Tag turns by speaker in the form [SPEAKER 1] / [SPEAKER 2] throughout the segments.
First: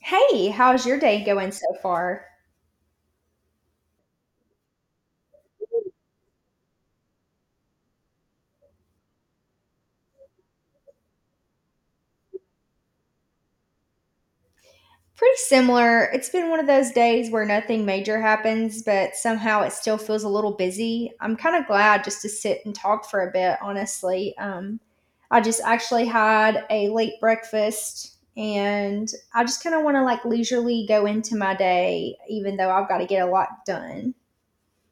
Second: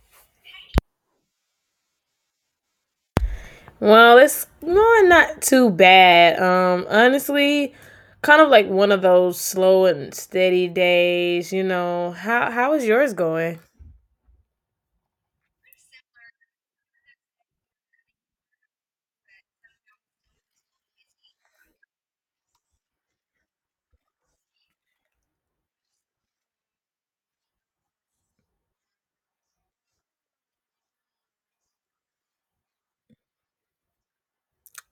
[SPEAKER 1] Hey, how's your day going so far?
[SPEAKER 2] Well, it's no, not too bad. Honestly, kind of like one of those slow and steady days. You know how is yours going?
[SPEAKER 1] Pretty similar. It's been one of those days where nothing major happens, but somehow it still feels a little busy. I'm kind of glad just to sit and talk for a bit, honestly. I just actually had a late breakfast and I just kind of want to like leisurely go into my day, even though I've got to get a lot done.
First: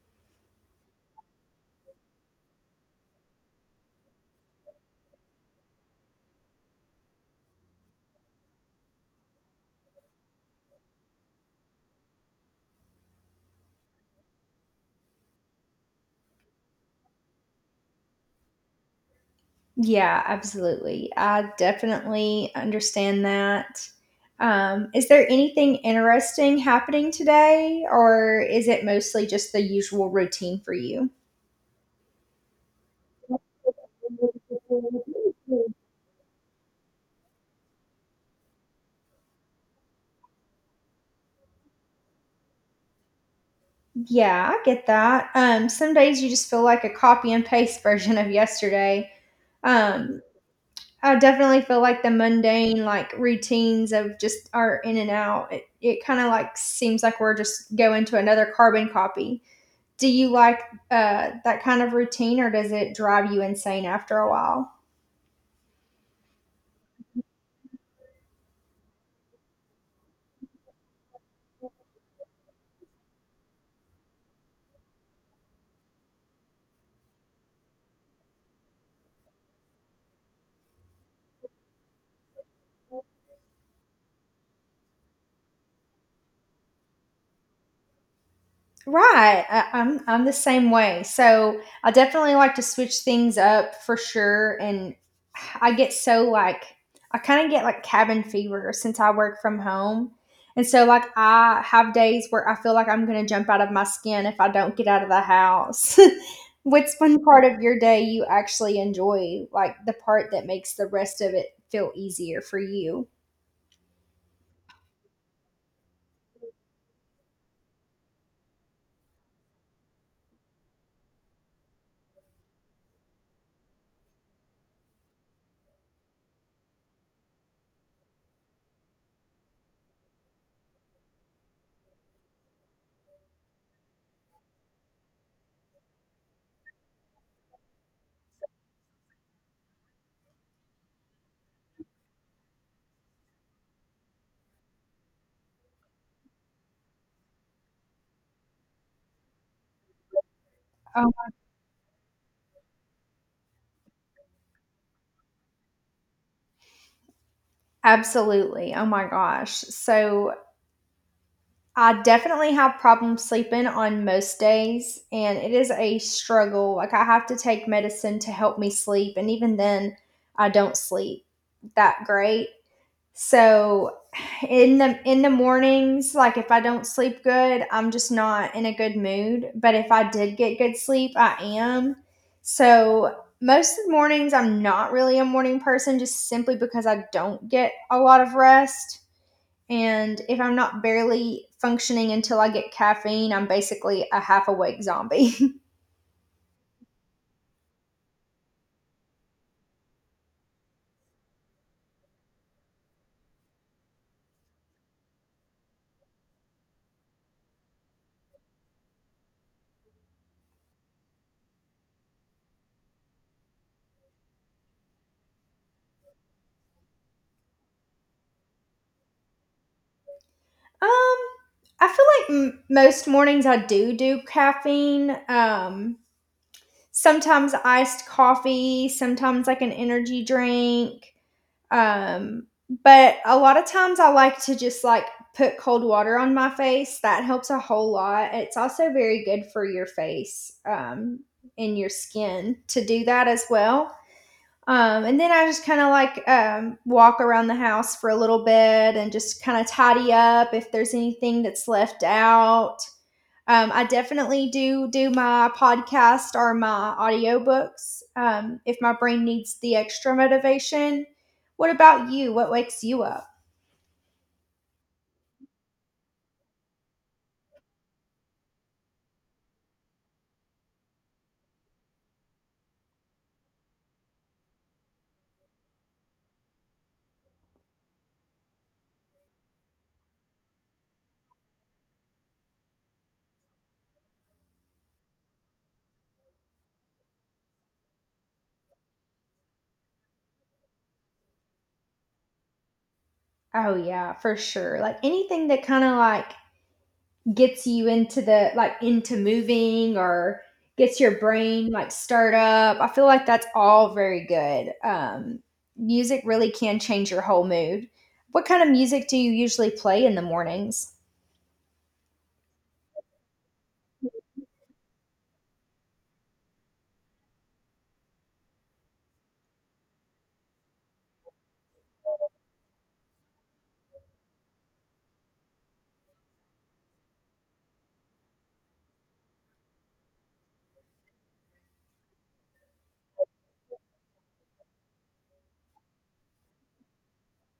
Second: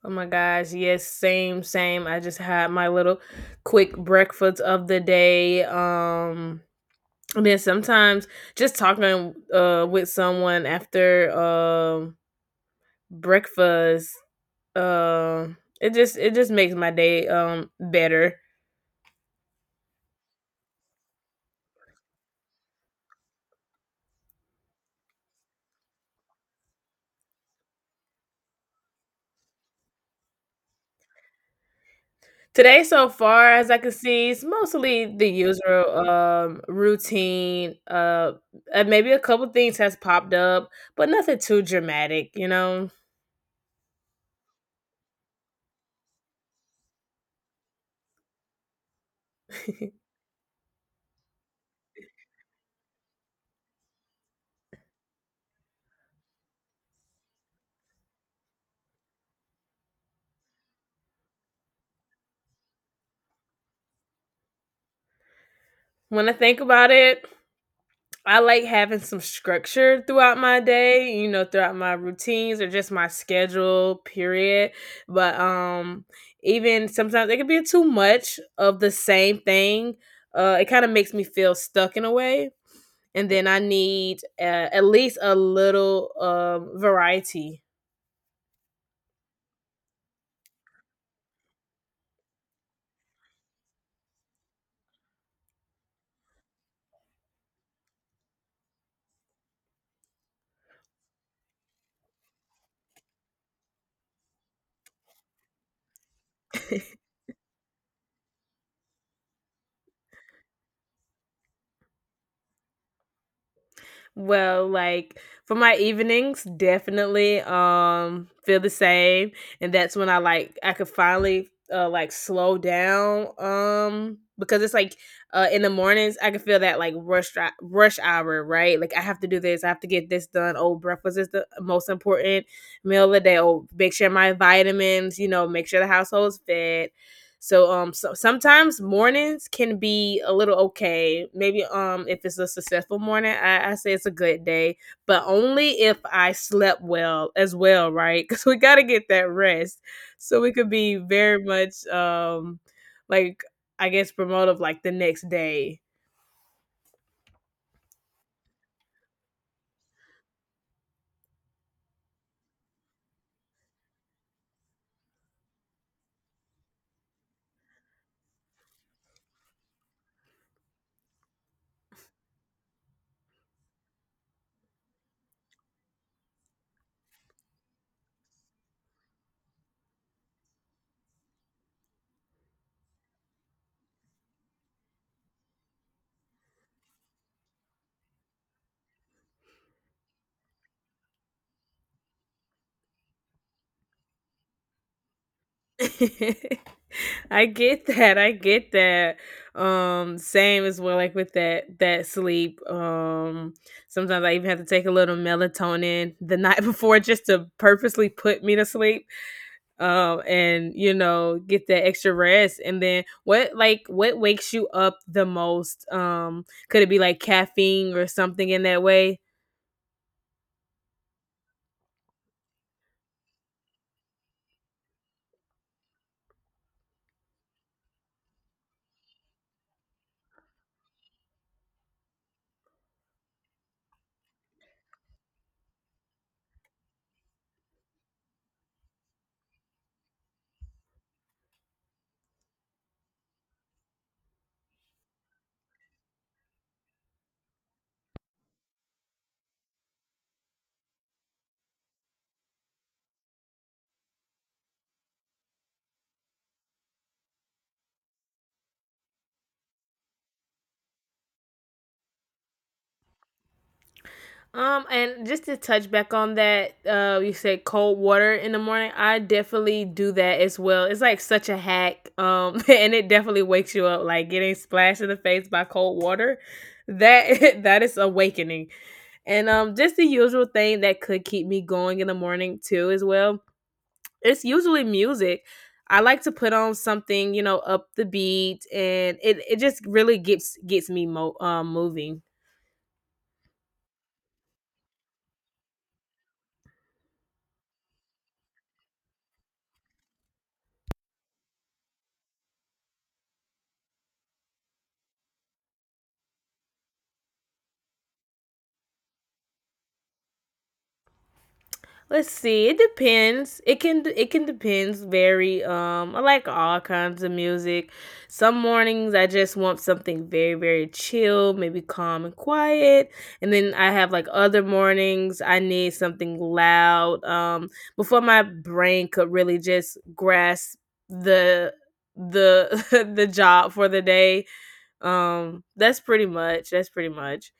[SPEAKER 2] Oh my gosh, yes, same, same. I just had my little quick breakfast of the day. And then sometimes just talking with someone after breakfast. It just makes my day better.
[SPEAKER 1] Yeah, absolutely. I definitely understand that. Is there anything interesting happening today, or is it mostly just the usual routine for you?
[SPEAKER 2] Today, so far as I can see, it's mostly the usual, routine, and maybe a couple things has popped up, but nothing too dramatic, you know?
[SPEAKER 1] Yeah, I get that. Some days you just feel like a copy and paste version of yesterday. Um, I definitely feel like the mundane, like routines of just our in and out. It kind of like seems like we're just going to another carbon copy. Do you like that kind of routine, or does it drive you insane after a while?
[SPEAKER 2] When I think about it, I like having some structure throughout my day, you know, throughout my routines or just my schedule, period, but even sometimes it can be too much of the same thing, it kinda makes me feel stuck in a way. And then I need at least a little variety.
[SPEAKER 1] Right. I'm the same way. So I definitely like to switch things up for sure. And I get so like I kind of get like cabin fever since I work from home. And so like I have days where I feel like I'm gonna jump out of my skin if I don't get out of the house. What's one part of your day you actually enjoy, like the part that makes the rest of it feel easier for you?
[SPEAKER 2] Well, like for my evenings, definitely feel the same, and that's when I could finally like slow down because it's like in the mornings I can feel that like rush hour, right? Like, I have to do this, I have to get this done, oh, breakfast is the most important meal of the day, oh, make sure my vitamins, you know, make sure the household's fed. So sometimes mornings can be a little okay. Maybe if it's a successful morning, I say it's a good day, but only if I slept well as well, right? Because we gotta get that rest. So it could be
[SPEAKER 1] Oh,
[SPEAKER 2] very much like I guess promotive like the next day.
[SPEAKER 1] absolutely. Oh my gosh. So I definitely have problems sleeping on most days, and it is a struggle. Like, I have to take medicine to help me sleep, and even then, I don't sleep that great. So in the mornings, like if I don't sleep good, I'm just not in a good mood. But if I did get good sleep, I am. So most of the mornings I'm not really a morning person just simply because I don't get a lot of rest. And if I'm not barely functioning until I get caffeine, I'm basically a half awake zombie.
[SPEAKER 2] I get that. I get that. Same as well, like with that sleep. Sometimes I even have to take a little melatonin the night before just to purposely put me to sleep, and you know, get that extra rest. And then what, like what wakes you up the most? Could it be like caffeine or something in that way?
[SPEAKER 1] Um, I feel like most mornings I do do caffeine. Sometimes iced coffee, sometimes like an energy drink. Um, but a lot of times I like to just like put cold water on my face. That helps a whole lot. It's also very good for your face, and your skin to do that as well. And then I just kind of like walk around the house for a little bit and just kind of tidy up if there's anything that's left out. I definitely do do my podcast or my audiobooks if my brain needs the extra motivation. What about you? What wakes you up?
[SPEAKER 2] And just to touch back on that, you said cold water in the morning. I definitely do that as well. It's like such a hack. And it definitely wakes you up. Like getting splashed in the face by cold water, that that is awakening. And just the usual thing that could keep me going in the morning too, as well. It's usually music. I like to put on something, you know, up the beat, and it just really gets me moving.
[SPEAKER 1] Oh yeah, for sure. Like anything that kind of like gets you into the like into moving or gets your brain like stirred up. I feel like that's all very good. Music really can change your whole mood. What kind of music do you usually play in the mornings?
[SPEAKER 2] Let's see. It depends. It can depends very I like all kinds of music. Some mornings I just want something very very chill, maybe calm and quiet. And then I have like other mornings I need something loud before my brain could really just grasp the the the job for the day. That's pretty much. That's pretty much.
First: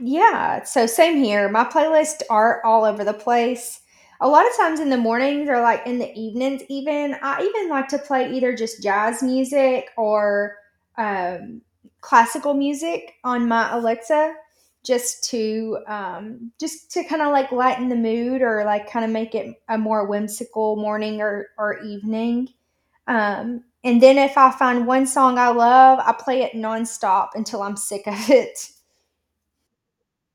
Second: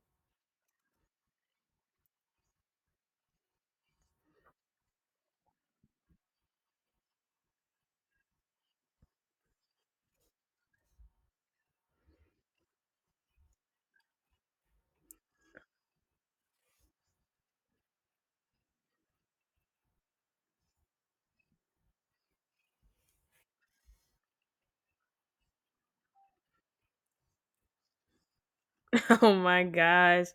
[SPEAKER 1] Yeah, so same here. My playlists are all over the place. A lot of times in the mornings or like in the evenings, even I even like to play either just jazz music or um, classical music on my Alexa, just to kind of like lighten the mood or like kind of make it a more whimsical morning or evening. And then if I find one song I love, I play it nonstop until I'm sick of it.
[SPEAKER 2] Oh my gosh,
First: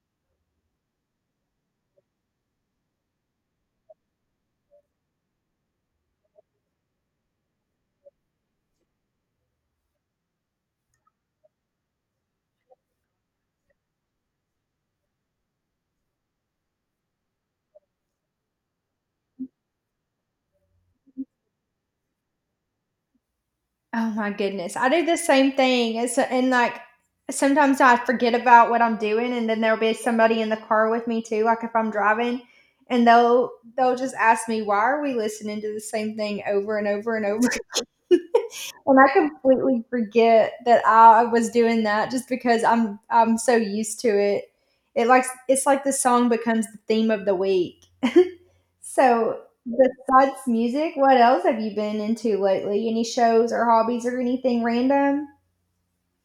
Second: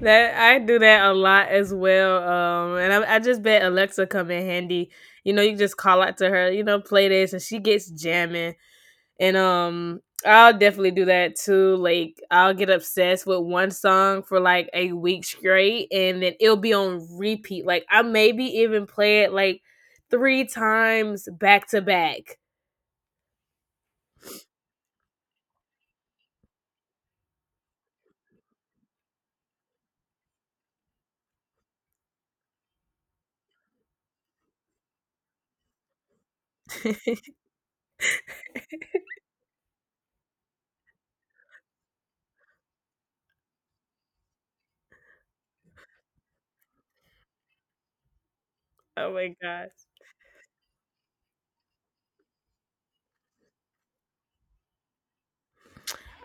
[SPEAKER 2] that I do that a lot as well. And I just bet Alexa come in handy. You know, you just call out to her. You know, play this, and she gets jamming. And I'll definitely do that too. Like, I'll get obsessed with one song for like a week straight, and then it'll be on repeat. Like, I maybe even play it like three times back to back.
[SPEAKER 1] Oh my goodness. I do the same thing. It's and like sometimes I forget about what I'm doing and then there'll be somebody in the car with me too, like if I'm driving, and they'll just ask me, "Why are we listening to the same thing over and over and over?" And I completely forget that I was doing that just because I'm so used to it. It likes it's like the song becomes the theme of the week.
[SPEAKER 2] Oh my
[SPEAKER 1] So,
[SPEAKER 2] god.
[SPEAKER 1] besides music, what else have you been into lately? Any shows or hobbies or anything random?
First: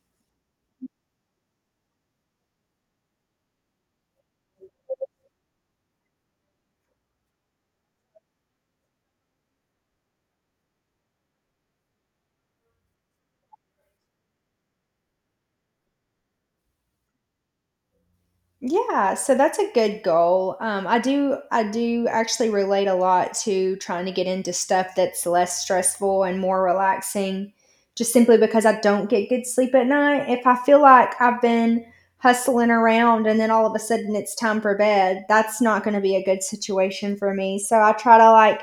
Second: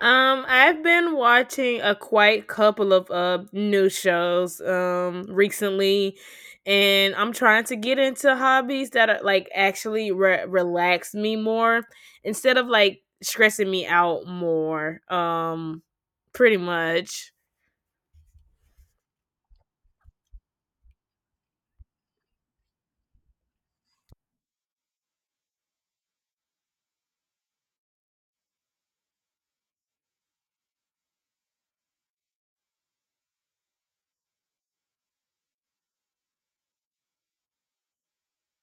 [SPEAKER 2] I've been watching a quite couple of new shows recently, and I'm trying to get into hobbies that are like actually relax me more instead of like stressing me out more. Pretty much.
[SPEAKER 1] Yeah, so that's a good goal. I do actually relate a lot to trying to get into stuff that's less stressful and more relaxing, just simply because I don't get good sleep at night. If I feel like I've been hustling around and then all of a sudden it's time for bed, that's not going to be a good situation for me. So I try to like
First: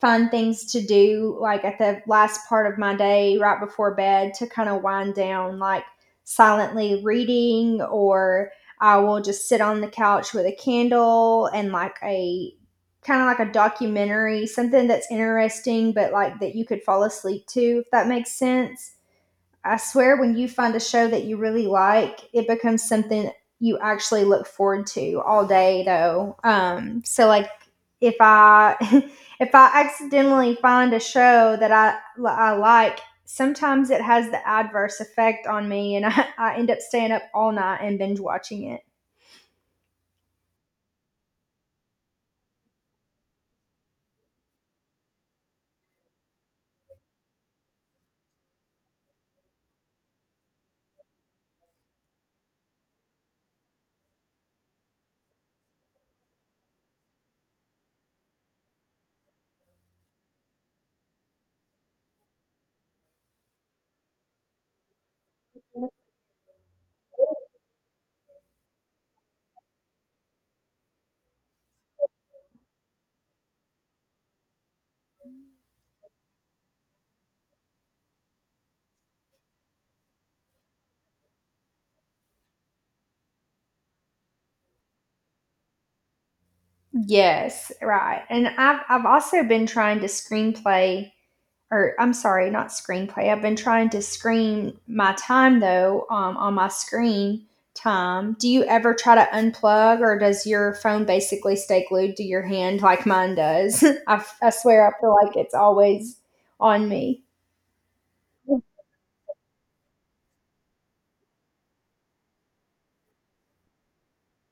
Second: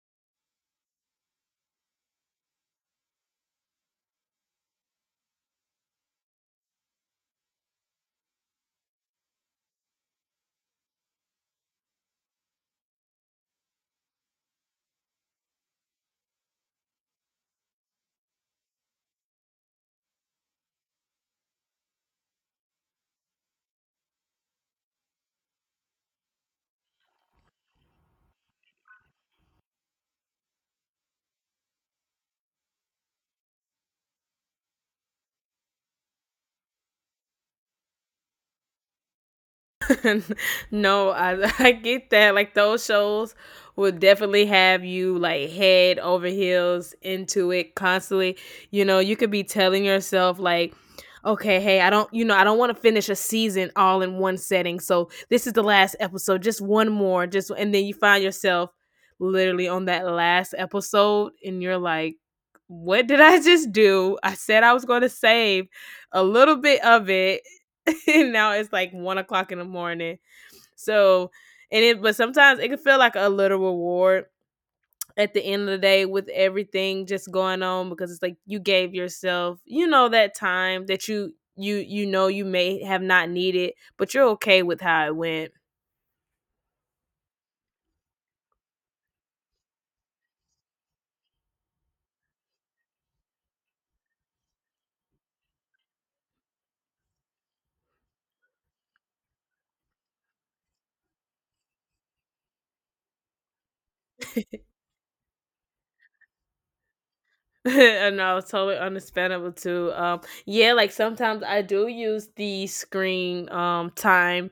[SPEAKER 1] find things to do like at the last part of my day right before bed to kind of wind down like silently reading or I will just sit on the couch with a candle and like a kind of like a documentary, something that's interesting, but like that you could fall asleep to, if that makes sense. I swear, when you find a show that you really like, it becomes something you actually look forward to all day, though. So, like, if I if I accidentally find a show that I like, sometimes it has the adverse effect on me, and I end up staying up all night and binge watching it.
[SPEAKER 2] No, I get that. Like those shows would definitely have you like head over heels into it constantly. You know, you could be telling yourself like, okay, hey, I don't, you know, I don't want to finish a season all in one setting. So this is the last episode, just one more, just, and then you find yourself literally on that last episode and you're like, what did I just do? I said I was going to save a little bit of it and now it's like 1 o'clock in the morning. So, and it, but sometimes it can feel like a little reward at the end of the day with everything just going on, because it's like you gave yourself, you know, that time that you know you may have not needed, but you're okay with how it went.
[SPEAKER 1] Yes, right. And I've also been trying to screenplay or I'm sorry, not screenplay. I've been trying to screen my time though on my screen time. Do you ever try to unplug, or does your phone basically stay glued to your hand like mine does? I swear, I feel like it's always on me.
[SPEAKER 2] And I was
[SPEAKER 1] Oh
[SPEAKER 2] totally understandable too. Yeah, like sometimes I do use the screen time,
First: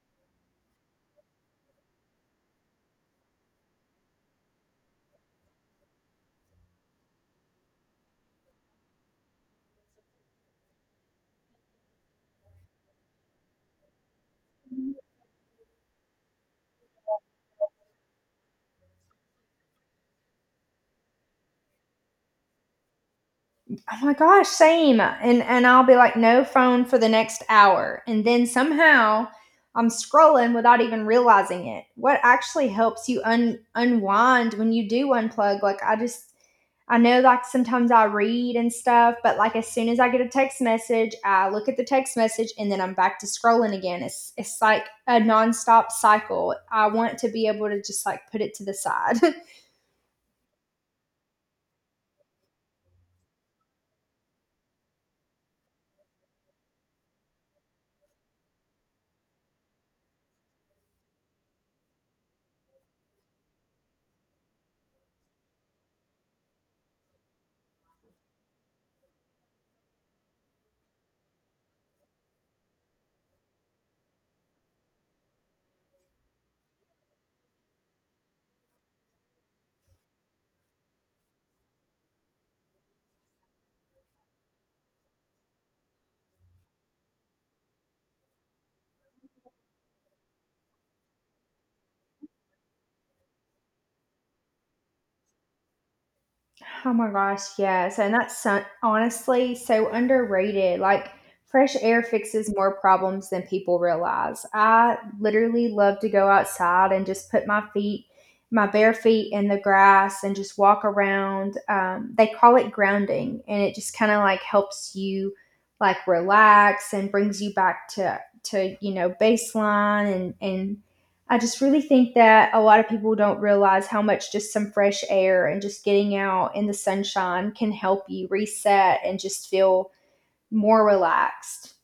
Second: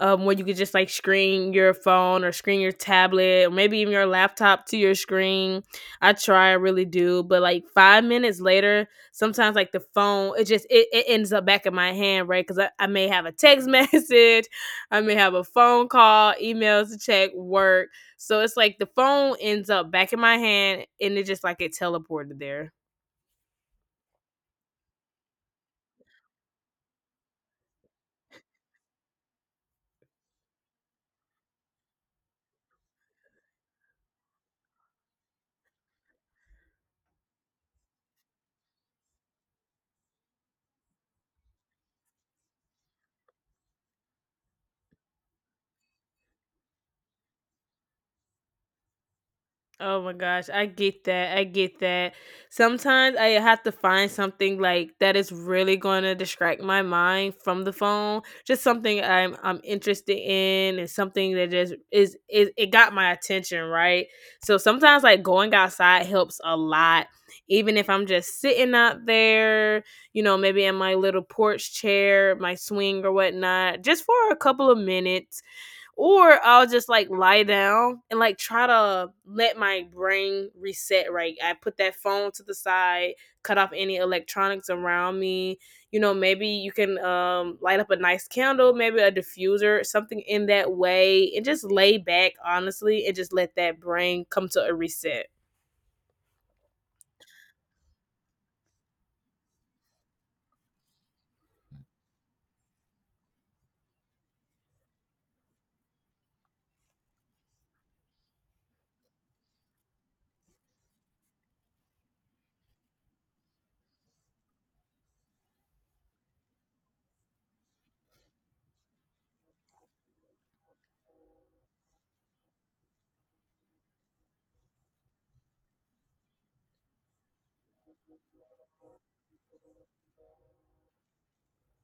[SPEAKER 2] where you could just like screen your phone or screen your tablet or maybe even your laptop to your screen. I really do, but like 5 minutes later, sometimes like the phone, it just it ends up back in my hand, right? Because I may have a text message, I may have a phone call, emails to check, work, so it's like the phone ends up back in my hand and it just like it teleported there.
[SPEAKER 1] my gosh, same. And I'll be like, no phone for the next hour, and then somehow I'm scrolling without even realizing it. What actually helps you unwind when you do unplug? Like I just I know like sometimes I read and stuff, but like as soon as I get a text message, I look at the text message and then I'm back to scrolling again. It's like a nonstop cycle. I want to be able to just like put it to the side.
[SPEAKER 2] Oh my gosh, I get that. I get that. Sometimes I have to find something like that is really going to distract my mind from the phone. Just something I'm interested in and something that just is it got my attention, right? So sometimes like going outside helps a lot. Even if I'm just sitting out there, you know, maybe in my little porch chair, my swing or whatnot, just for a couple of minutes, or I'll just like lie down and like try to let my brain reset, right? I put that phone to the side, cut off any electronics around me. You know, maybe you can light up a nice candle, maybe a diffuser, something in that way, and just lay back honestly and just let that brain come to a reset.
[SPEAKER 1] Oh my gosh, yes. And that's so, honestly so underrated. Like, fresh air fixes more problems than people realize. I literally love to go outside and just put my feet, my bare feet in the grass and just walk around. They call it grounding, and it just kind of like helps you like relax and brings you back to you know baseline and I just really think that a lot of people don't realize how much just some fresh air and just getting out in the sunshine can help you reset and just feel more relaxed.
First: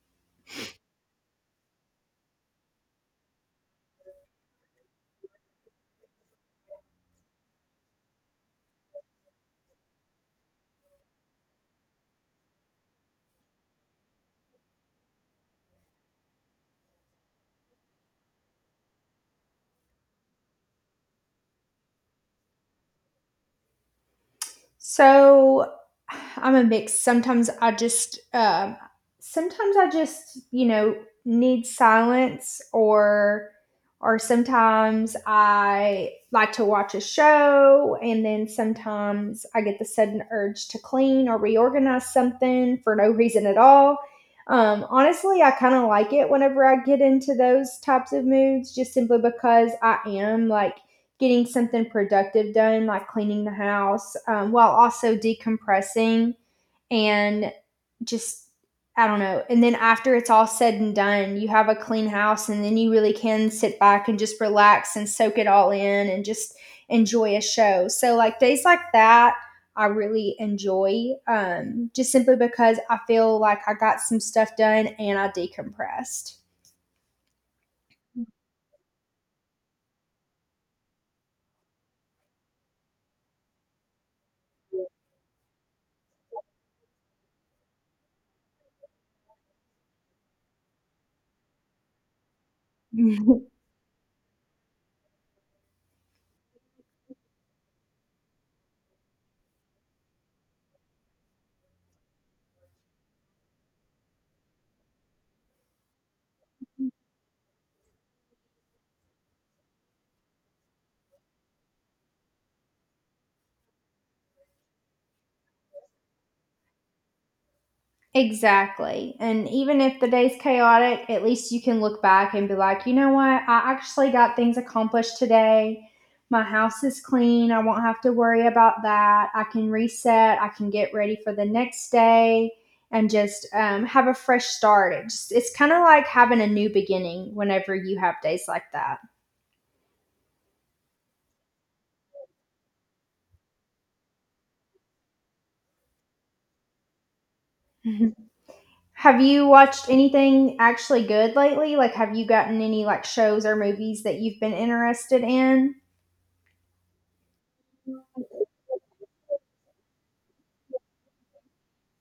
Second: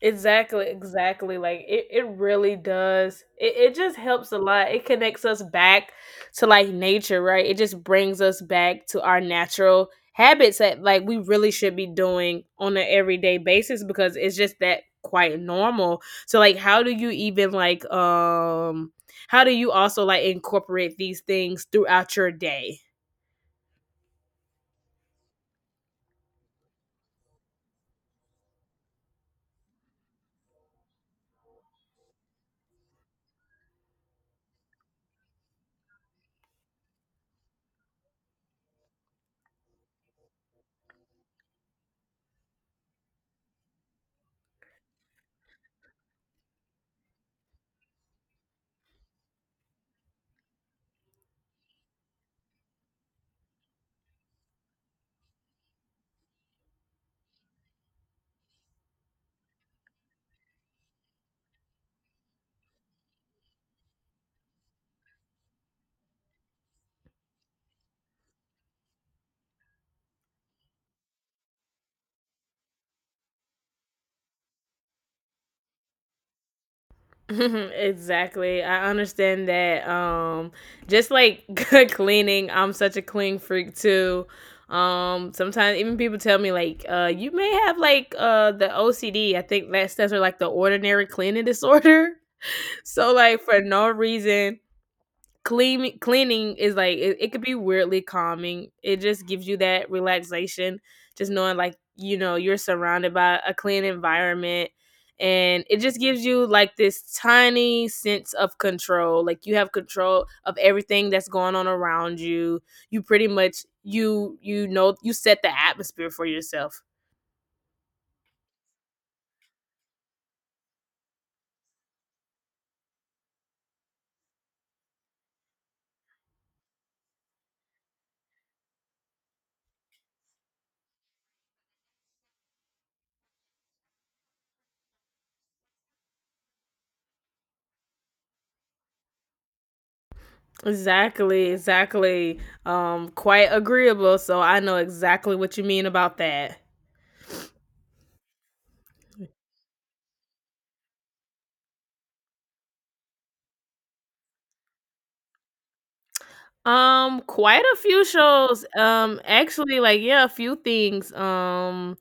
[SPEAKER 2] Exactly, exactly. Like it really does. It just helps a lot. It connects us back to like nature, right? It just brings us back to our natural habits that like we really should be doing on an everyday basis because it's just that quite normal. So like how do you even like how do you also like incorporate these things throughout your day?
[SPEAKER 1] So I'm a mix. Sometimes I just, you know, need silence, or sometimes I like to watch a show, and then sometimes I get the sudden urge to clean or reorganize something for no reason at all. Honestly, I kind of like it whenever I get into those types of moods, just simply because I am like getting something productive done, like cleaning the house, while also decompressing and just, I don't know. And then after it's all said and done, you have a clean house, and then you really can sit back and just relax and soak it all in and just enjoy a show. So, like days like that, I really enjoy just simply because I feel like I got some stuff done and I decompressed.
[SPEAKER 2] Exactly. I understand that. Just like cleaning, I'm such a clean freak too. Sometimes even people tell me like, you may have like the OCD. I think that stands for like the ordinary cleaning disorder. So like for no reason, cleaning is like it could be weirdly calming. It just gives you that relaxation, just knowing like you know you're surrounded by a clean environment, and it just gives you like this tiny sense of control. Like you have control of everything that's going on around you. You pretty much you you know you set the atmosphere for yourself.
[SPEAKER 1] Exactly. And even if the day's chaotic, at least you can look back and be like, you know what? I actually got things accomplished today. My house is clean. I won't have to worry about that. I can reset. I can get ready for the next day and just have a fresh start. It just, it's kind of like having a new beginning whenever you have days like that.
[SPEAKER 2] Exactly, exactly. Quite agreeable. So I know exactly what you mean about that.
[SPEAKER 1] Have you watched anything actually good lately? Like, have you gotten any like shows or movies that you've been interested in?
[SPEAKER 2] Quite a few shows. Actually, like yeah, a few things. Um,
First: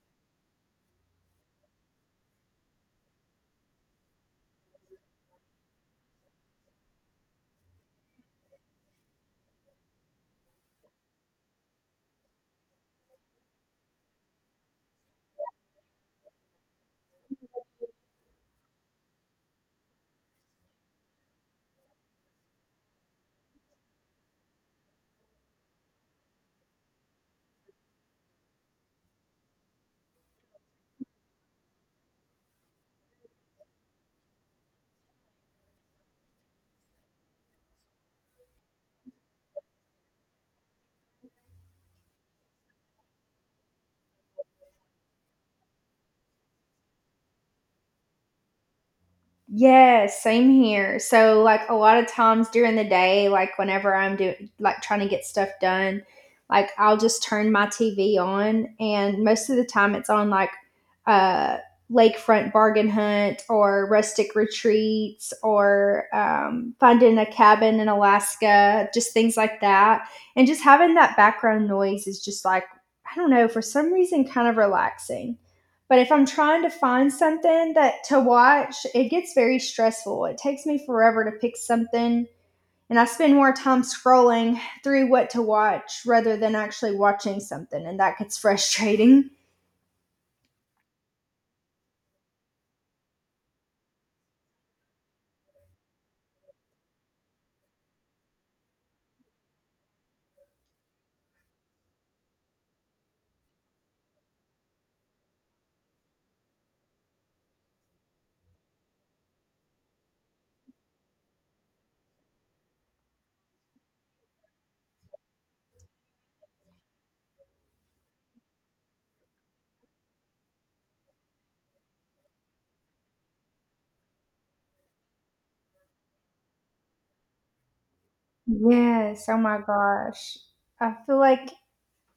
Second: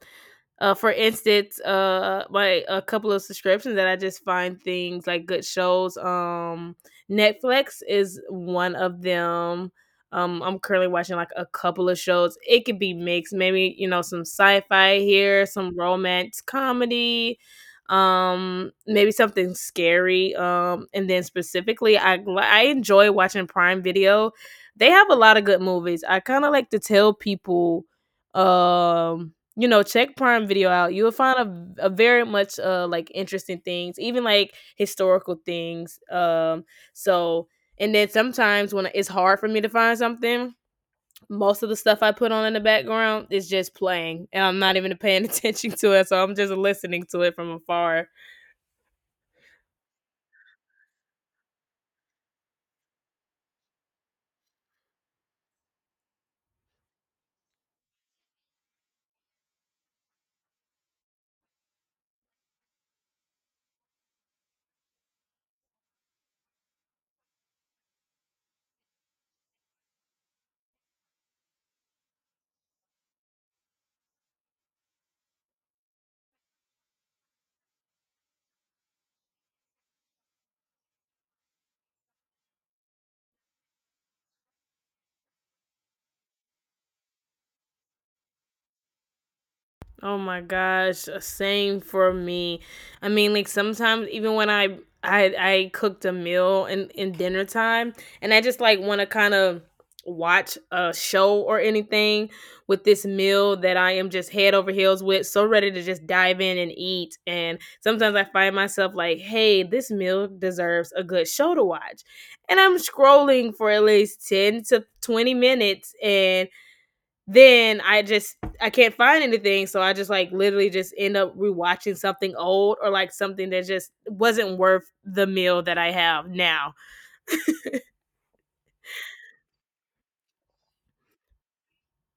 [SPEAKER 2] uh, For instance, my a couple of subscriptions that I just find things like good shows. Netflix is one of them. I'm currently watching like a couple of shows. It could be mixed, maybe you know some sci-fi here, some romance comedy, maybe something scary. And then specifically, I enjoy watching Prime Video. They have a lot of good movies. I kind of like to tell people um you know, check Prime Video out. You'll find a very much like interesting things, even like historical things. So and then sometimes when it's hard for me to find something, most of the stuff I put on in the background is just playing, and I'm not even paying attention to it. So I'm just listening to it from afar.
[SPEAKER 1] Yes, same here. So, like, a lot of times during the day, like, whenever I'm doing, like, trying to get stuff done, like, I'll just turn my TV on. And most of the time, it's on, like, uh, Lakefront Bargain Hunt or Rustic Retreats or finding a cabin in Alaska, just things like that. And just having that background noise is just like, I don't know, for some reason, kind of relaxing. But if I'm trying to find something that to watch, it gets very stressful. It takes me forever to pick something, and I spend more time scrolling through what to watch rather than actually watching something, and that gets frustrating.
[SPEAKER 2] Oh my gosh, same for me. I mean, like sometimes even when I cooked a meal in dinner time, and I just like want to kind of watch a show or anything with this meal that I am just head over heels with, so ready to just dive in and eat. And sometimes I find myself like, hey, this meal deserves a good show to watch, and I'm scrolling for at least 10 to 20 minutes, and then I just I can't find anything, so I just like literally just end up rewatching something old or like something that just wasn't worth the meal that I have now.
[SPEAKER 1] Yes, oh my gosh. I feel like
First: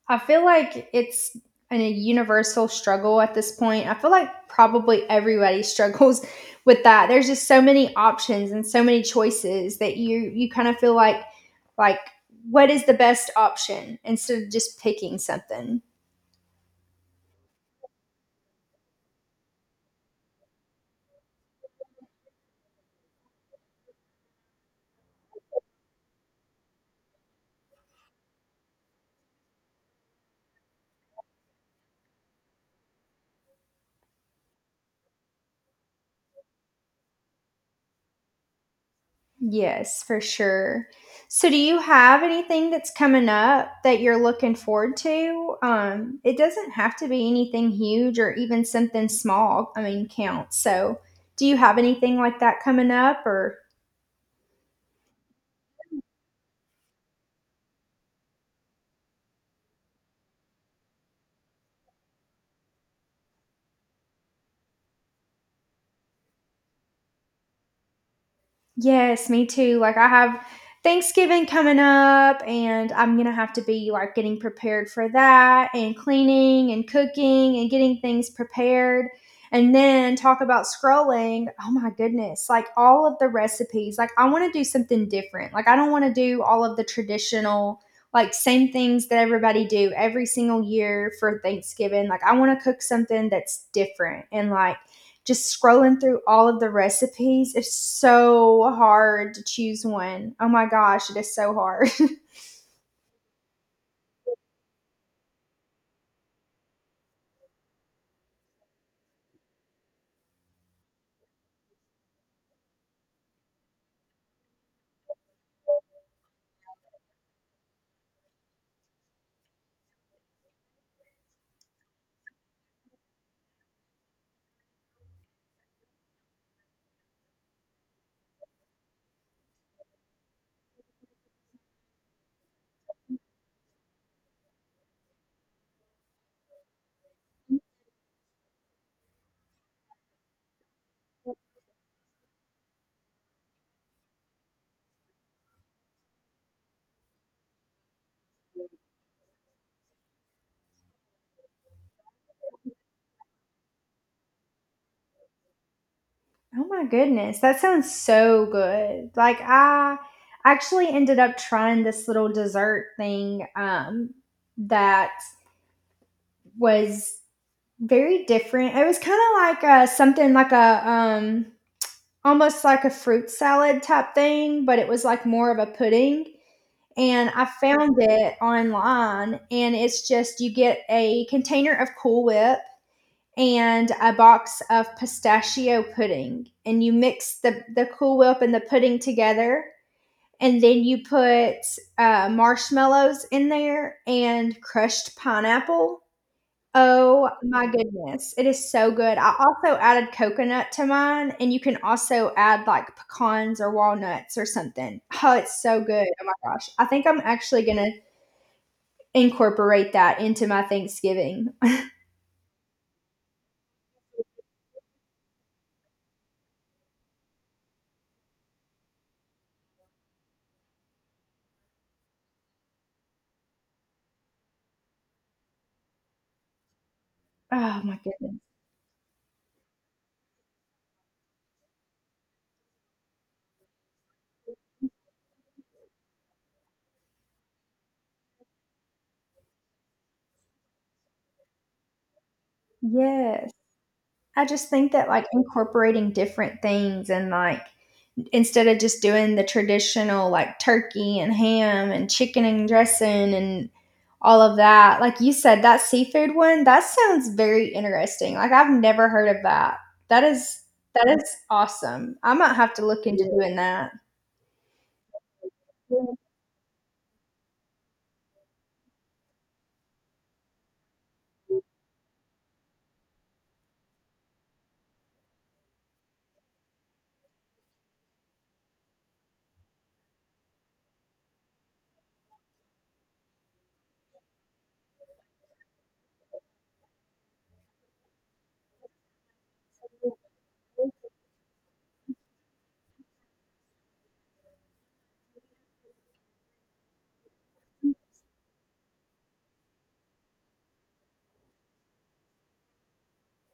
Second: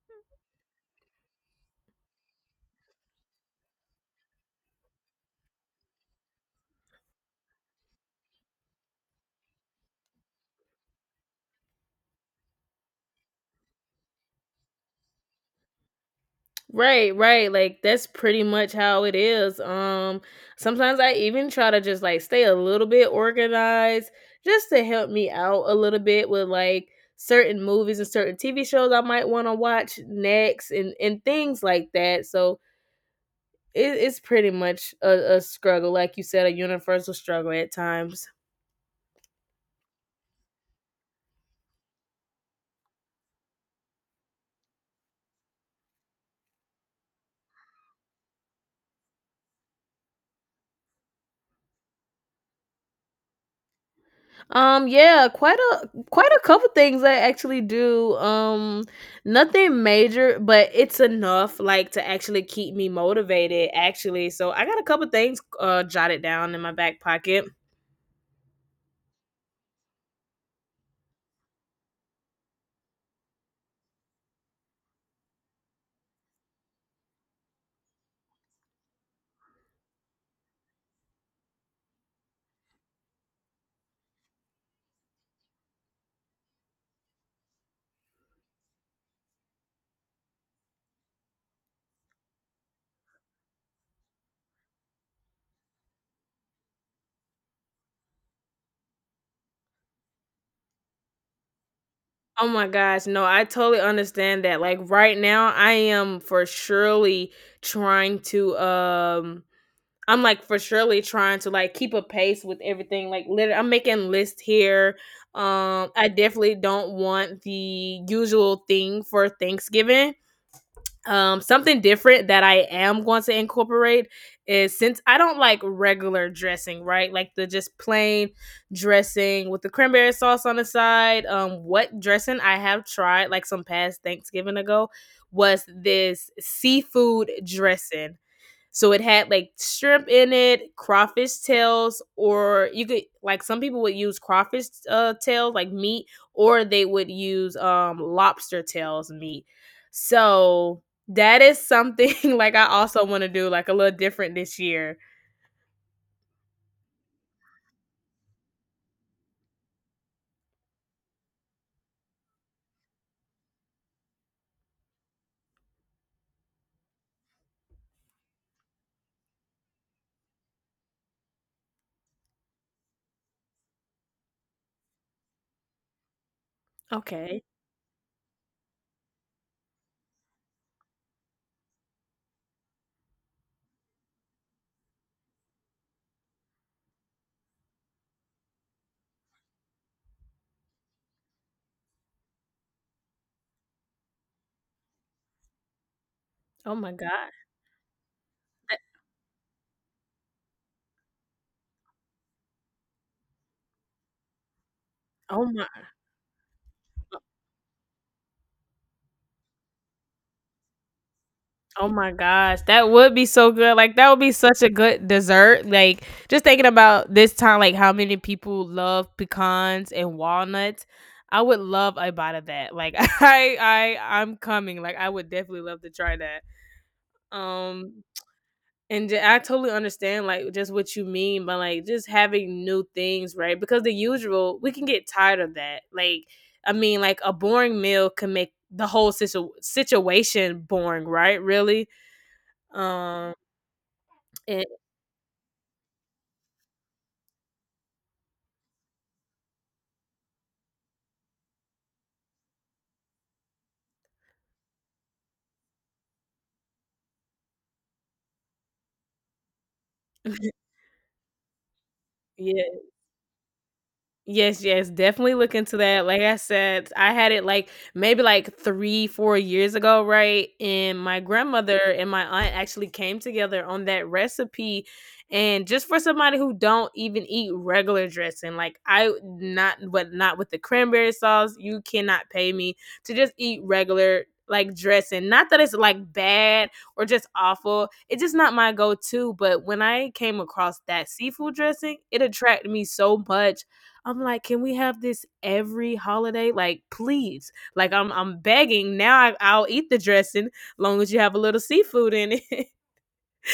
[SPEAKER 1] I feel like it's an, a universal struggle at this point. I feel like probably everybody struggles with that. There's just so many options and so many choices that you kind of feel like what is the best option instead of just picking something.
[SPEAKER 2] Right, right. Like that's pretty much how it is. Sometimes I even try to just like stay a little bit organized just to help me out a little bit with like certain movies and certain TV shows I might want to watch next and things like that. So it's pretty much a struggle, like you said, a universal struggle at times.
[SPEAKER 1] Yes, for sure. So, do you have anything that's coming up that you're looking forward to? It doesn't have to be anything huge or even something small, I mean, counts. So, do you have anything like that coming up or
[SPEAKER 2] Yeah, quite a couple things I actually do. Nothing major, but it's enough like to actually keep me motivated. Actually, so I got a couple things jotted down in my back pocket.
[SPEAKER 1] Yes, me too. Like I have Thanksgiving coming up and I'm going to have to be like getting prepared for that and cleaning and cooking and getting things prepared. And then talk about scrolling. Oh my goodness. Like all of the recipes. Like I want to do something different. Like I don't want to do all of the traditional like same things that everybody do every single year for Thanksgiving. Like I want to cook something that's different and like just scrolling through all of the recipes, it's so hard to choose one. Oh my gosh, it is so hard.
[SPEAKER 2] Oh my gosh, no, I totally understand that. Like right now trying to um I'm like for surely trying to like keep a pace with everything. Like literally, I'm making lists here. I definitely don't want the usual thing for Thanksgiving. Something different that I am going to incorporate is, since I don't like regular dressing, right? Like the just plain dressing with the cranberry sauce on the side. What dressing I have tried like some past Thanksgiving ago was this seafood dressing, so it had like shrimp in it, crawfish tails, or you could like some people would use crawfish tails like meat, or they would use lobster tails meat. So that is something like I also want to do like a little different this year.
[SPEAKER 1] Oh my goodness, that sounds so good. Like I actually ended up trying this little dessert thing that was very different. It was kind of like a, something like a almost like a fruit salad type thing, but it was like more of a pudding, and
[SPEAKER 2] Okay.
[SPEAKER 1] I found it online. And it's just you get a container of Cool Whip and a box of pistachio pudding, and you mix the Cool Whip and the pudding together, and then you put marshmallows in there and crushed pineapple.
[SPEAKER 2] Oh my
[SPEAKER 1] Oh
[SPEAKER 2] god.
[SPEAKER 1] my goodness, it is
[SPEAKER 2] That-
[SPEAKER 1] so good. I also added coconut to mine, and you can also add like pecans or walnuts or something. Oh,
[SPEAKER 2] Oh
[SPEAKER 1] it's
[SPEAKER 2] my
[SPEAKER 1] so good. Oh my gosh. I think I'm actually going to incorporate that into my Thanksgiving.
[SPEAKER 2] Oh my gosh, that would be so good. Like that would be such a good dessert. Like just thinking about this time, like how many people love pecans and walnuts. I would love a bite of that. Like I'm coming. Like I would definitely love to try that.
[SPEAKER 1] Oh my
[SPEAKER 2] Um,
[SPEAKER 1] goodness.
[SPEAKER 2] and I totally understand like just what you mean by like just having new things, right? Because the usual, we can get tired of that. Like I mean, like a boring meal can make the whole situation boring, right? Really. Um
[SPEAKER 1] Yes. I
[SPEAKER 2] and
[SPEAKER 1] just think that like incorporating different things and like instead of just doing the traditional like turkey and ham and chicken and dressing and all of that. Like you said, that seafood one, that sounds very interesting. Like I've never heard of that. That is that is awesome. I might
[SPEAKER 2] yeah.
[SPEAKER 1] have to look into doing that.
[SPEAKER 2] Yes, yes, definitely look into that. Like I said, I had it like maybe like three, 4 years ago, right? And my grandmother and my aunt actually came together on that recipe. And just for somebody who don't even eat regular dressing, like I not but not with the cranberry sauce, you cannot pay me to just eat regular like dressing. Not that it's like bad or just awful. It's just not my go-to. But when I came across that seafood dressing, it attracted me so much, I'm like, can we have this every holiday? Like, please. Like, I'm begging now. I'll eat the dressing long as you have a little seafood in it.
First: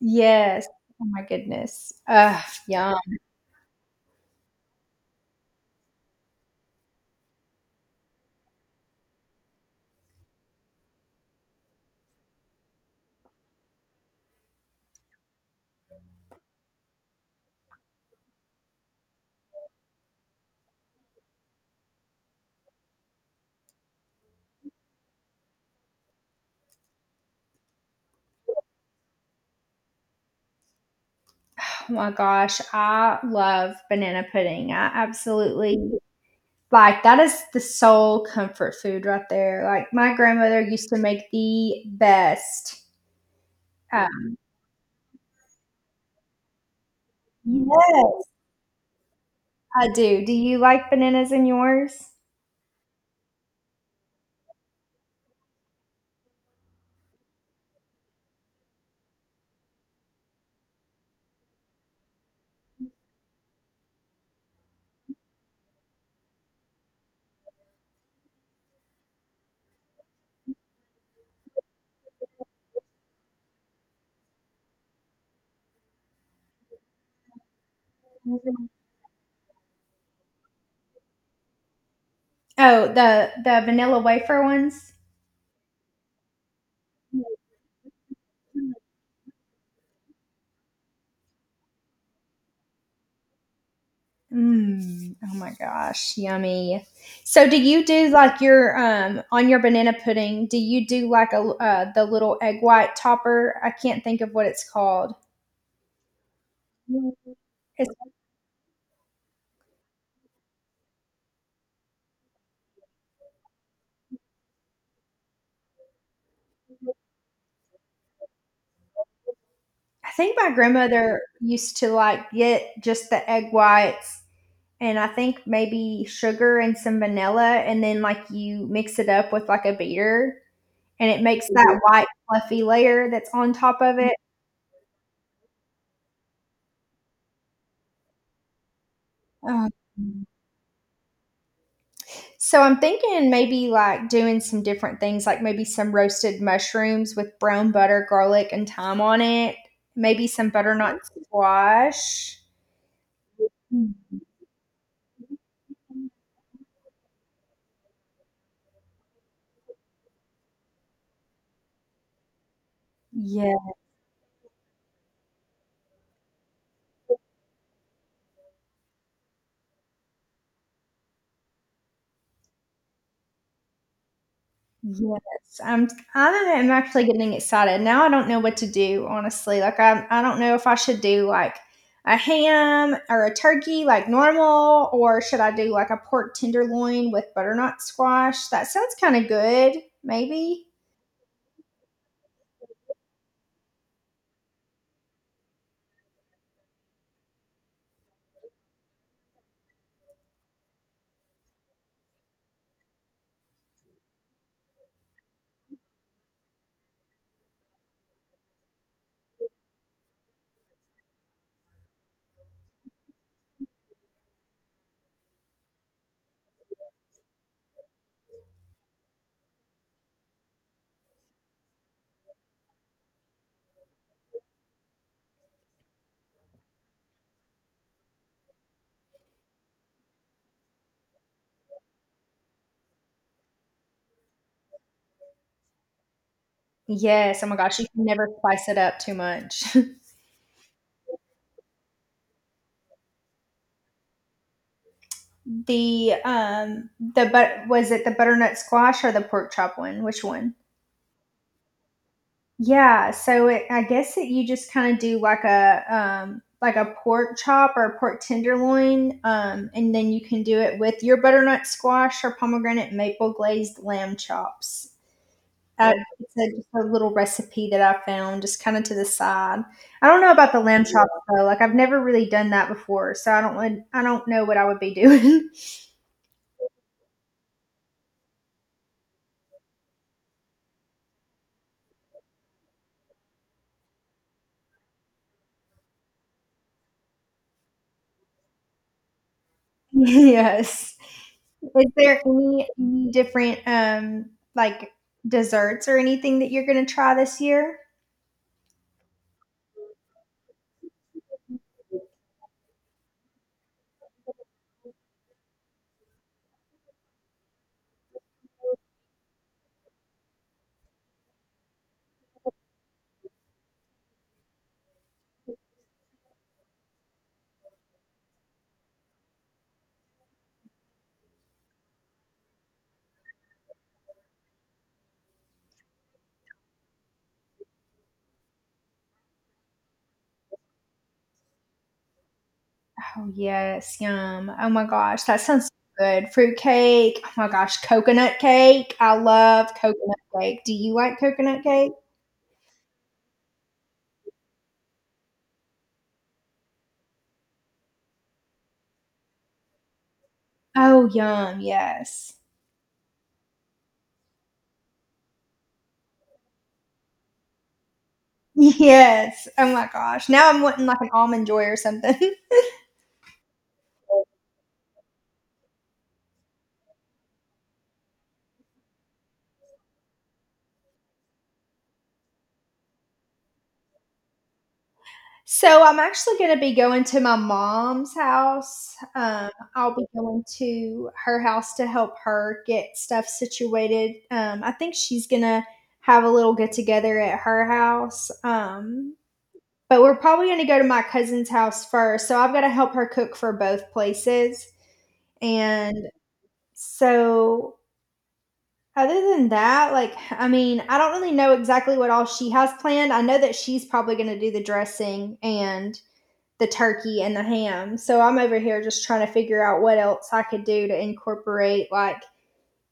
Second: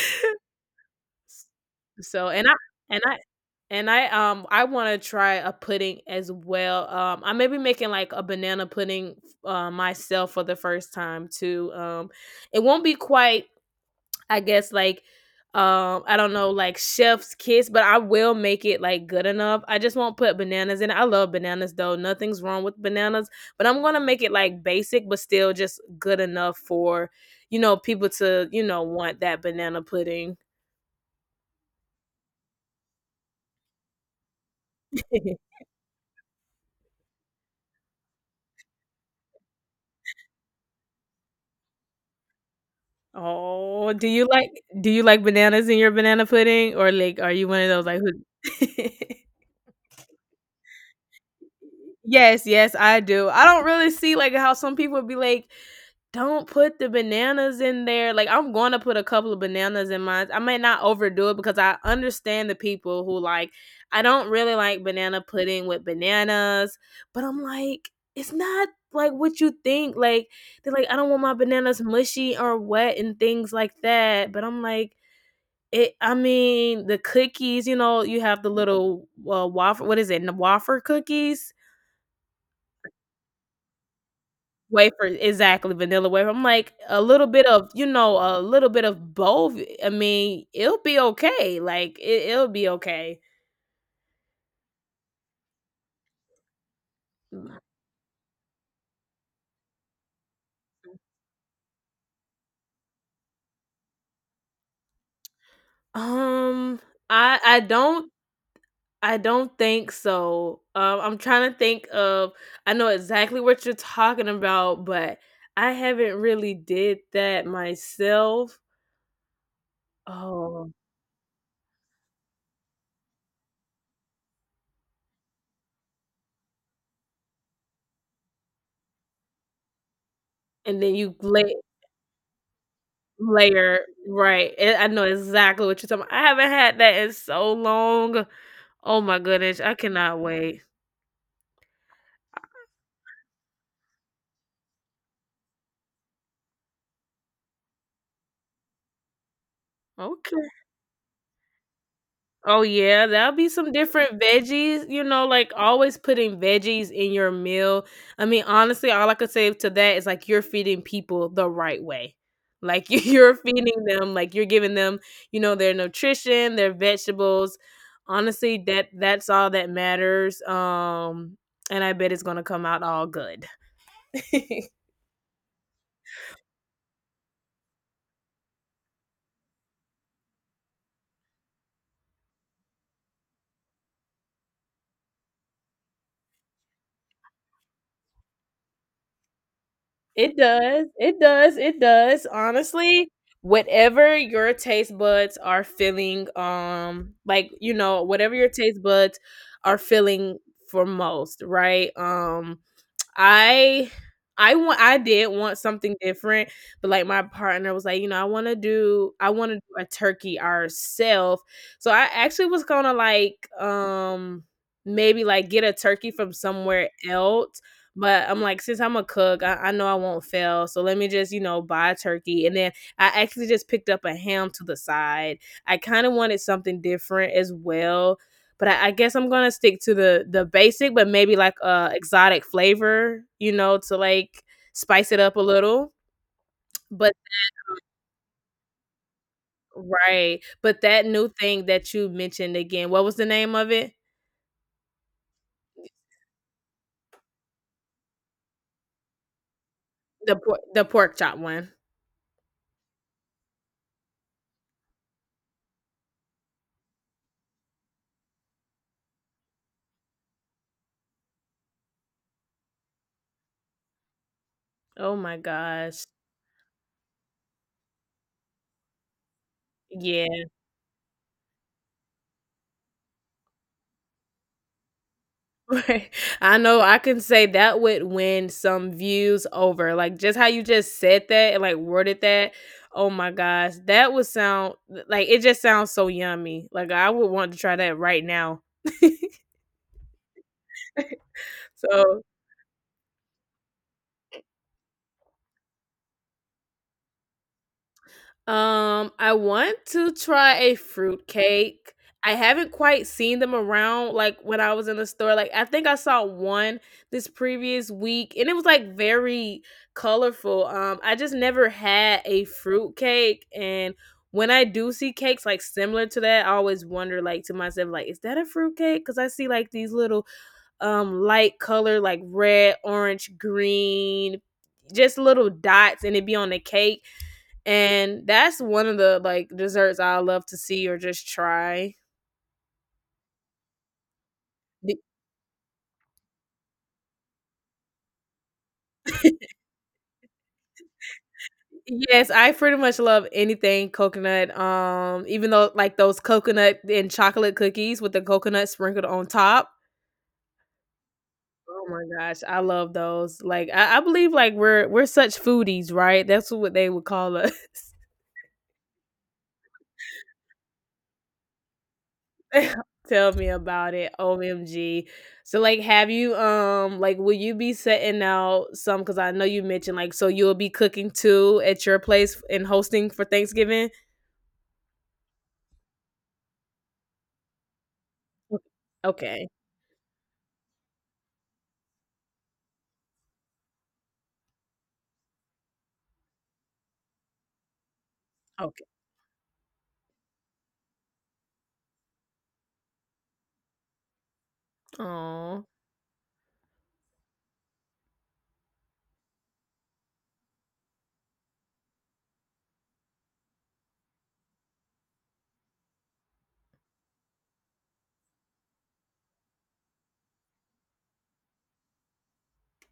[SPEAKER 1] Yes. Oh my goodness.
[SPEAKER 2] so,
[SPEAKER 1] Ugh,
[SPEAKER 2] and I
[SPEAKER 1] yum.
[SPEAKER 2] and I and I I want to try a pudding as well. I may be making like a banana pudding myself for the first time too. It won't be quite, I guess like, I don't know, like chef's kiss, but I will make it like good enough. I just won't put bananas in it. I love bananas though. Nothing's wrong with bananas, but I'm going to make it like basic but still just good enough for people to, want that banana pudding.
[SPEAKER 1] Oh my gosh. I love banana pudding. I absolutely like that is the sole comfort food right there. Like my grandmother used to make the best.
[SPEAKER 2] Oh,
[SPEAKER 1] Uh,
[SPEAKER 2] do you like bananas in your banana pudding, or like are you one of those like
[SPEAKER 1] yes,
[SPEAKER 2] who
[SPEAKER 1] I do. Do you like bananas in yours?
[SPEAKER 2] Yes, yes, I do. I don't really see like how some people be like, don't put the bananas in there. Like, I'm gonna put a couple of bananas in mine. I might not overdo it because I understand the people who like, I don't really like banana pudding with bananas, but I'm like, it's not like what you think. Like, they're like, "I don't want my bananas mushy or wet," and things like that, but I'm like, it I mean, the cookies, you know, you have the little, waffle, what is it? The waffle cookies?
[SPEAKER 1] Oh, the vanilla wafer ones.
[SPEAKER 2] Wafer, exactly, vanilla wafer. I'm like, a little bit of, a little bit of both, I mean, it'll be okay, like, it'll be okay.
[SPEAKER 1] Mm, oh my gosh, yummy. So
[SPEAKER 2] Mm,
[SPEAKER 1] do you do like your on your banana pudding, do you do like a the little egg white topper? I can't think of what it's called.
[SPEAKER 2] um, I I don't I don't think so. I'm trying to think of, I know exactly what you're talking about, but I haven't really did that myself.
[SPEAKER 1] I think my
[SPEAKER 2] Oh,
[SPEAKER 1] grandmother used to like get just the egg whites, and I think maybe sugar and some vanilla, and then like you mix it up with like a beater,
[SPEAKER 2] and then
[SPEAKER 1] and
[SPEAKER 2] you
[SPEAKER 1] it
[SPEAKER 2] let.
[SPEAKER 1] makes that white fluffy layer that's on
[SPEAKER 2] Layer,
[SPEAKER 1] top of it.
[SPEAKER 2] right, and I know exactly what you're talking 'bout. I haven't had that in so long. Oh my goodness,
[SPEAKER 1] Um,
[SPEAKER 2] I cannot wait.
[SPEAKER 1] so I'm thinking maybe like doing some different things, like maybe some roasted mushrooms with brown butter, garlic, and thyme on it. Maybe
[SPEAKER 2] Okay.
[SPEAKER 1] some butternut squash.
[SPEAKER 2] Oh, yeah, that'll be some different veggies, you know, like, always putting veggies in your meal. I mean, honestly, all I could say to that is, like, you're feeding people the right way. Like, you're
[SPEAKER 1] Yeah.
[SPEAKER 2] feeding them, like, you're giving them, you know, their nutrition, their vegetables. Honestly, that's all that matters, and I bet it's gonna come out all good.
[SPEAKER 1] Yes, I am actually getting excited. Now I don't know what to do, honestly. Like I don't know if I should do like a ham or a turkey like normal, or should I do like a pork tenderloin with butternut squash? That sounds kind of good,
[SPEAKER 2] It
[SPEAKER 1] maybe.
[SPEAKER 2] does. It does. It does. Honestly, whatever your taste buds are feeling, like you know, whatever your taste buds are feeling for most, right? I I did want something different, but like my partner was like, you know, I want to do a turkey ourselves. So I actually was going to, like, maybe like get a turkey from somewhere else, but I'm like, since I'm a cook, I know I won't fail. So let me just, you know, buy a turkey, and then I actually just picked up a ham to the side. I kind of wanted something different as well, but I guess I'm gonna stick to the basic, but maybe like a exotic flavor, you know, to like spice it up a little. But,
[SPEAKER 1] Yes, oh my gosh, you can never spice it up too much.
[SPEAKER 2] right, but that new thing that you mentioned again, what was the name of it?
[SPEAKER 1] The the but was it the butternut squash or the pork chop one? Which
[SPEAKER 2] The
[SPEAKER 1] one?
[SPEAKER 2] the pork chop one.
[SPEAKER 1] Yeah, so it, I guess that you just kind of do like a pork chop or a pork tenderloin, and then you can do it with your butternut squash or pomegranate maple glazed lamb chops.
[SPEAKER 2] Oh my
[SPEAKER 1] Uh,
[SPEAKER 2] gosh.
[SPEAKER 1] it's a, just a little recipe that I found, just kind of to the side. I don't know
[SPEAKER 2] Yeah.
[SPEAKER 1] about the lamb chops though. Like I've never really done that before, so I don't. Want- I don't know what I would be doing.
[SPEAKER 2] Right. I know I can say that would win some views over, like, just how you just said that and, like, worded that. Oh my gosh, that would sound, like, it just sounds so yummy. Like, I would want to try that right now.
[SPEAKER 1] Yes. Is there
[SPEAKER 2] So
[SPEAKER 1] any different like desserts or anything that you're gonna try this year?
[SPEAKER 2] Um, I want to try a fruit cake. I haven't quite seen them around like when I was in the store. Like, I think I saw one this previous week, and it was like very colorful. I just never had a fruit cake, and when I do see cakes like similar to that, I always wonder like to myself, like, is that a fruit cake? Cuz I see like these little light color, like red, orange, green, just little dots, and it be on the cake, and that's one of the, like, desserts I love to see or just try.
[SPEAKER 1] Oh yes, yum. Oh my
[SPEAKER 2] D
[SPEAKER 1] gosh, that sounds so good. Fruit cake. Oh my gosh, coconut cake. I love coconut cake. Do you like coconut cake?
[SPEAKER 2] Yes, I pretty much love anything coconut, even though, like, those coconut and chocolate cookies with the coconut sprinkled on top.
[SPEAKER 1] Oh yum,
[SPEAKER 2] Oh my
[SPEAKER 1] yes.
[SPEAKER 2] gosh, I love those. Like, I believe, like, we're such foodies, right? That's what they would call us.
[SPEAKER 1] Yes. Oh my gosh. Now I'm wanting like an almond joy or something.
[SPEAKER 2] Tell me about it. OMG. So, like, have you, like, will you be setting out some? Because I know you mentioned, like, so you'll be cooking too at your place and hosting for Thanksgiving?
[SPEAKER 1] So I'm actually going to be going to my mom's
[SPEAKER 2] Mm.
[SPEAKER 1] house.
[SPEAKER 2] Okay.
[SPEAKER 1] I'll be going to her house to help her get stuff situated. I think she's going to have a little get together at her house.
[SPEAKER 2] Okay.
[SPEAKER 1] But we're probably going to go to my cousin's house first. So I've got to help her cook for both places.
[SPEAKER 2] Oh,
[SPEAKER 1] And so, other than that, like, I mean, I don't really know exactly what all she has planned. I know that she's probably going to do the dressing and the turkey and the ham. So I'm over here just trying to figure out what else I could do to incorporate like,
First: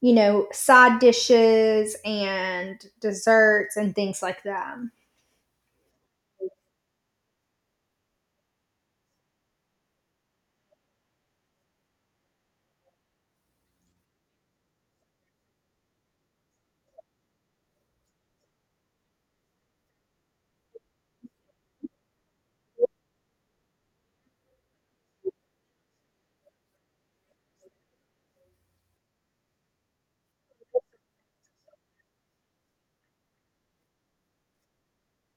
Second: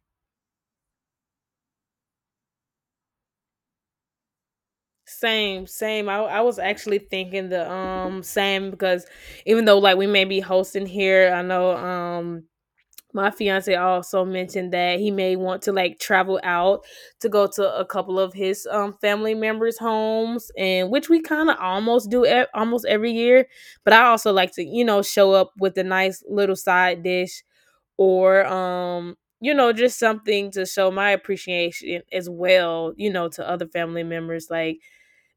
[SPEAKER 1] you know, side dishes and desserts and things like that.
[SPEAKER 2] same, same. I was actually thinking the same because even though like we may be hosting here, I know, my fiance also mentioned that he may want to like travel out to go to a couple of his, family members' homes, and which we kind of almost do almost every year. But I also like to show up with a nice little side dish or you know just something to show my appreciation as well, to other family members. Like,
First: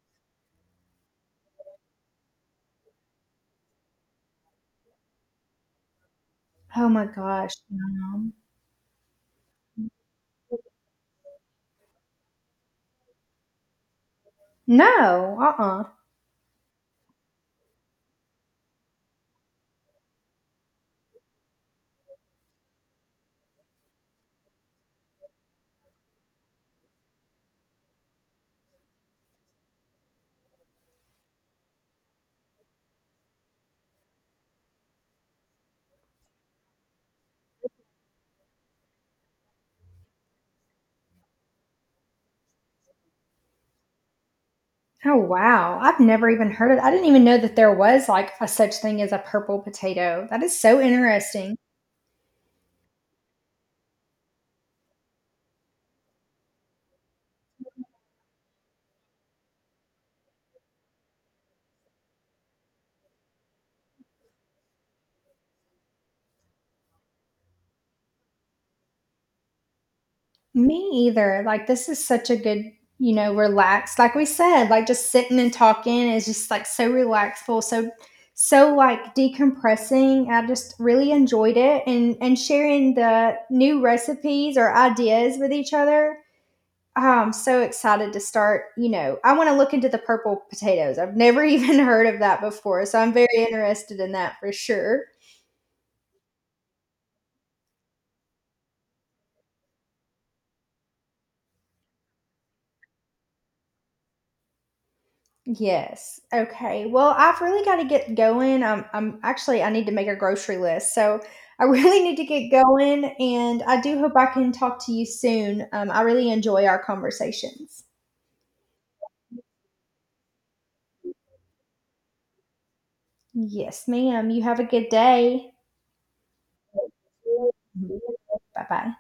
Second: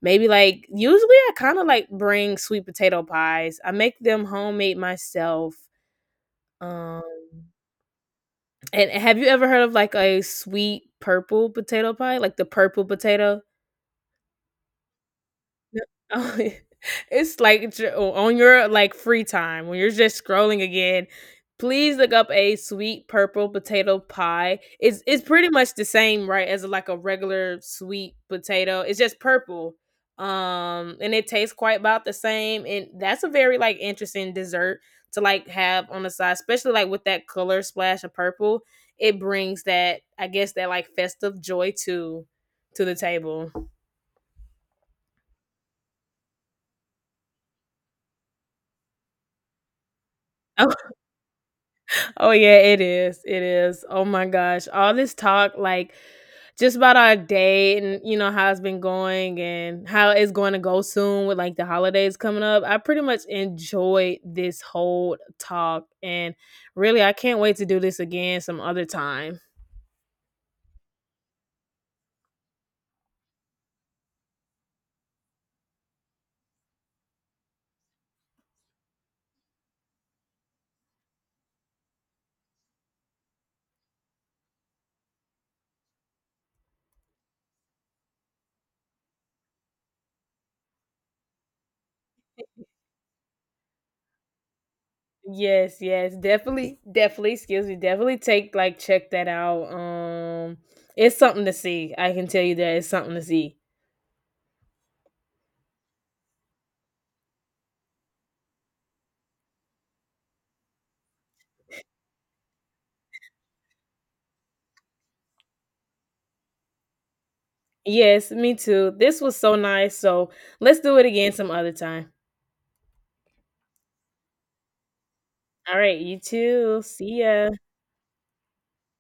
[SPEAKER 2] maybe like usually I kind of like bring sweet potato pies, I make them homemade myself.
[SPEAKER 1] Oh
[SPEAKER 2] um
[SPEAKER 1] my gosh. Yum.
[SPEAKER 2] and have you ever heard of like a sweet purple potato pie? Like the purple potato?
[SPEAKER 1] No, uh-uh.
[SPEAKER 2] N It's like, j o on your, like, free time when you're just scrolling again, please look up a sweet purple potato pie. It's pretty much the same, right, as, like, a regular sweet potato, it's just purple, and it tastes quite about the same, and that's a very, like, interesting dessert to, like, have on the side, especially, like, with that color splash of purple. It brings that, I guess, that, like, festive joy to the table.
[SPEAKER 1] Oh wow. I've never even heard of I didn't even know that there was like a such thing as a purple potato. That is so interesting.
[SPEAKER 2] Oh yeah, it is. It is. Oh my gosh. All this talk, like, just about our day and you know how it's been going and how it's going to go soon with like the holidays coming up. I pretty much enjoyed this whole talk, and really I can't wait to do this again some other time.
[SPEAKER 1] Me either. Like, this is such a good, you know, relaxed, like we said, like just sitting and talking is just like so relaxful, so so like decompressing. I just really enjoyed it, and sharing the new recipes or ideas with each other. Oh, I'm so excited to start, you know, I want to look into the purple potatoes. I've never even heard of that before, so I'm very interested in that for sure.
[SPEAKER 2] Yes, yes, definitely, definitely, excuse me, definitely take like check that out. It's something to see. I can tell you that, it's something to see.
[SPEAKER 1] Yes. Okay. Well, I've really got to get going. I'm actually I need to make a grocery list, so I really need to get going. And I do hope I can talk to you soon. I really enjoy our conversations.
[SPEAKER 2] Yes, me too. This was so nice. So let's do it again some other time.
[SPEAKER 1] Yes, ma'am. You have a good day.
[SPEAKER 2] All right, you too. See ya.
[SPEAKER 1] Bye bye.